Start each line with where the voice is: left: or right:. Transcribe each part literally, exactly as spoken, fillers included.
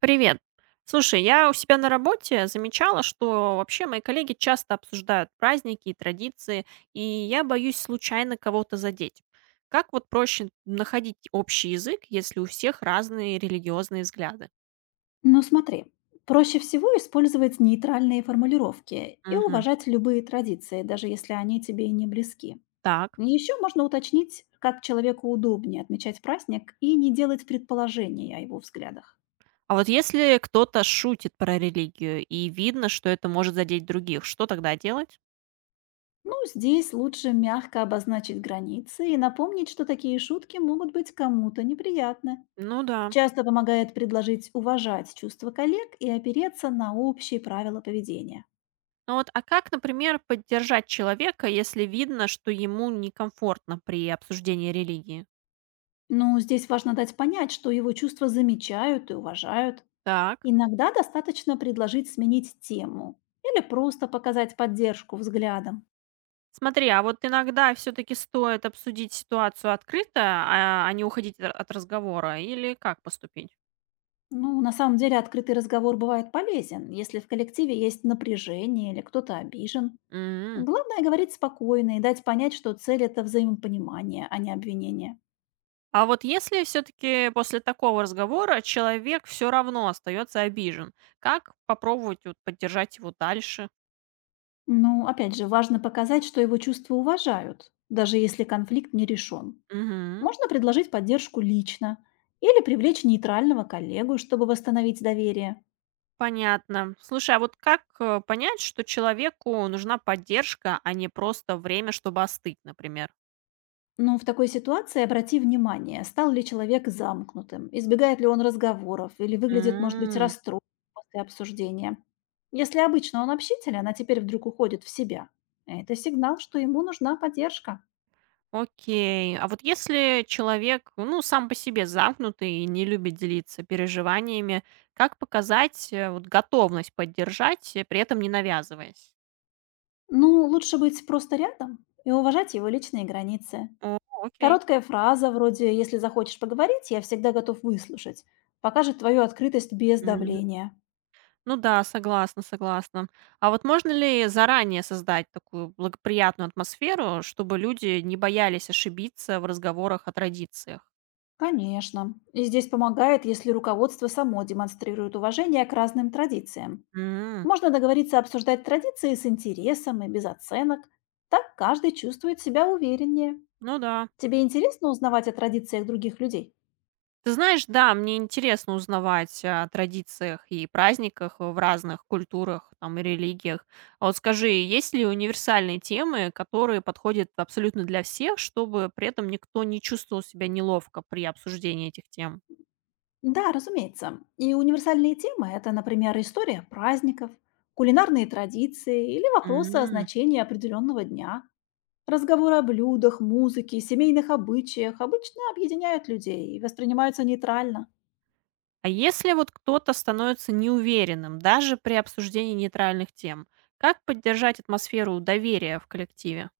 right: Привет. Слушай, я у себя на работе замечала, что вообще мои коллеги часто обсуждают праздники и традиции, и я боюсь случайно кого-то задеть. Как вот проще находить общий язык, если у всех разные религиозные взгляды?
left: Но смотри, проще всего использовать нейтральные формулировки и
right: Мгм.
left: уважать любые традиции, даже если они тебе и не близки.
right: Так.
left: Еще можно уточнить, как человеку удобнее отмечать праздник и не делать предположений о его взглядах.
right: А вот если кто-то шутит про религию, и видно, что это может задеть других, что тогда делать?
left: Ну, здесь лучше мягко обозначить границы и напомнить, что такие шутки могут быть кому-то неприятны.
right: Ну да.
left: Часто помогает предложить уважать чувства коллег и опереться на общие правила поведения.
right: Ну вот, а как, например, поддержать человека, если видно, что ему некомфортно при обсуждении религии?
left: Но здесь важно дать понять, что его чувства замечают и уважают.
right: Так.
left: Иногда достаточно предложить сменить тему или просто показать поддержку взглядом.
right: Смотри, а вот иногда все-таки стоит обсудить ситуацию открыто, а, а не уходить р- от разговора, или как поступить?
left: Ну, на самом деле открытый разговор бывает полезен, если в коллективе есть напряжение или кто-то обижен.
right: М.
left: Главное говорить спокойно и дать понять, что цель– это взаимопонимание, а не обвинение.
right: А вот если все-таки после такого разговора человек все равно остается обижен, как попробовать вот, поддержать его дальше?
left: Ну, опять же, важно показать, что его чувства уважают, даже если конфликт не решен.
right: Мгм.
left: Можно предложить поддержку лично или привлечь нейтрального коллегу, чтобы восстановить доверие.
right: Понятно. Слушай, а вот как э, понять, что человеку нужна поддержка, а не просто время, чтобы остыть, например?
left: Но в такой ситуации обрати внимание, стал ли человек замкнутым, избегает ли он разговоров или выглядит, может быть,
right: М.
left: расстроен после обсуждения. Если обычно он общителен, а теперь вдруг уходит в себя, это сигнал, что ему нужна поддержка.
right: Окей. А вот если человек, ну, сам по себе замкнутый и не любит делиться переживаниями, как показать, э, вот готовность поддержать, э, при этом не навязываясь?
left: Ну, лучше быть просто рядом и уважать его личные границы.
right: О, окей.
left: Короткая фраза вроде «если захочешь поговорить, я всегда готов выслушать» покажет твою открытость без
right: Мгм.
left: давления.
right: Ну да, согласна, согласна. А вот можно ли заранее создать такую благоприятную атмосферу, чтобы люди не боялись ошибиться в разговорах о традициях?
left: Конечно. И здесь помогает, если руководство само демонстрирует уважение к разным традициям.
right: М.
left: Можно договориться обсуждать традиции с интересом и без оценок. Так каждый чувствует себя увереннее.
right: Ну да.
left: Тебе интересно узнавать о традициях других людей?
right: Ты знаешь, да, мне интересно узнавать о традициях и праздниках в разных культурах там, и религиях. А вот скажи, есть ли универсальные темы, которые подходят абсолютно для всех, чтобы при этом никто не чувствовал себя неловко при обсуждении этих тем?
left: Да, разумеется. И универсальные темы– это, например, история праздников, кулинарные традиции или вопросы о
right: М.
left: значении определенного дня. Разговоры о блюдах, музыке, семейных обычаях обычно объединяют людей и воспринимаются нейтрально.
right: А если вот кто-то становится неуверенным даже при обсуждении нейтральных тем, как поддержать атмосферу доверия в коллективе?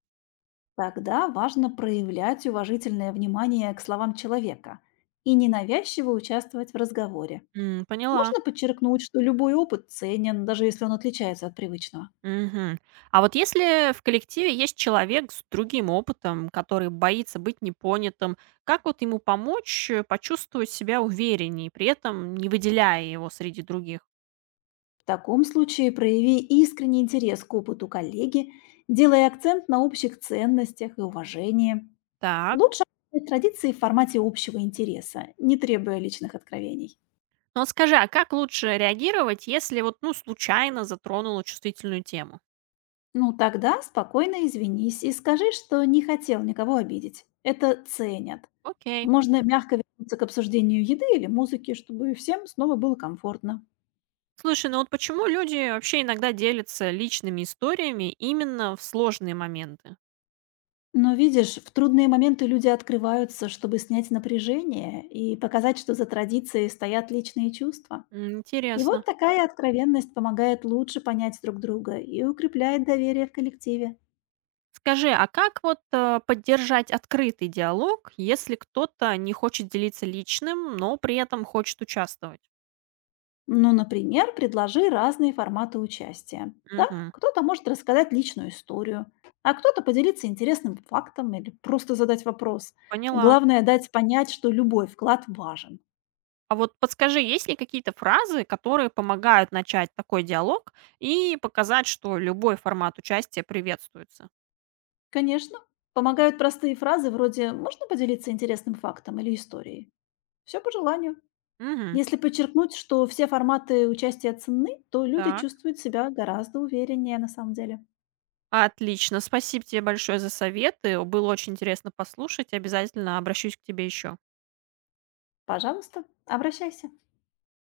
left: Тогда важно проявлять уважительное внимание к словам человека и ненавязчиво участвовать в разговоре.
right: М, поняла.
left: Можно подчеркнуть, что любой опыт ценен, даже если он отличается от привычного.
right: Мгм. А вот если в коллективе есть человек с другим опытом, который боится быть непонятым, как вот ему помочь э, почувствовать себя увереннее, при этом не выделяя его среди других?
left: В таком случае прояви искренний интерес к опыту коллеги, делая акцент на общих ценностях и уважении.
right: Так.
left: Лучше оставить традиции в формате общего интереса, не требуя личных откровений.
right: Ну вот скажи, а как лучше реагировать, если вот, ну, случайно затронула чувствительную тему?
left: Ну тогда спокойно извинись и скажи, что не хотел никого обидеть. Это ценят.
right: Окей.
left: Можно мягко вернуться к обсуждению еды или музыки, чтобы всем снова было комфортно.
right: Слушай, ну вот почему люди вообще иногда делятся личными историями именно в сложные моменты?
left: Но видишь, в трудные моменты люди открываются, чтобы снять напряжение и показать, что за традицией стоят личные чувства.
right: М,
left: И
right: интересно.
left: вот такая откровенность помогает лучше понять друг друга и укрепляет доверие в коллективе.
right: Скажи, а как вот э, поддержать открытый диалог, если кто-то не хочет делиться личным, но при этом хочет участвовать?
left: Ну, например, предложи разные форматы участия. Так,
right: Мгм.
left: кто-то может рассказать личную историю, а кто-то поделиться интересным фактом или просто задать вопрос.
right: Поняла.
left: Главное дать понять, что любой вклад важен.
right: А вот подскажи, есть ли какие-то фразы, которые помогают начать такой диалог и показать, что любой формат участия приветствуется?
left: Конечно, помогают простые фразы вроде «можно поделиться интересным фактом или историей?» Все по желанию.
right: Мгм.
left: Если подчеркнуть, что все форматы участия ценны, то люди
right: Так.
left: чувствуют себя гораздо увереннее на самом деле.
right: Отлично. Спасибо тебе большое за советы. Было очень интересно послушать. Обязательно обращусь к тебе еще.
left: Пожалуйста, обращайся.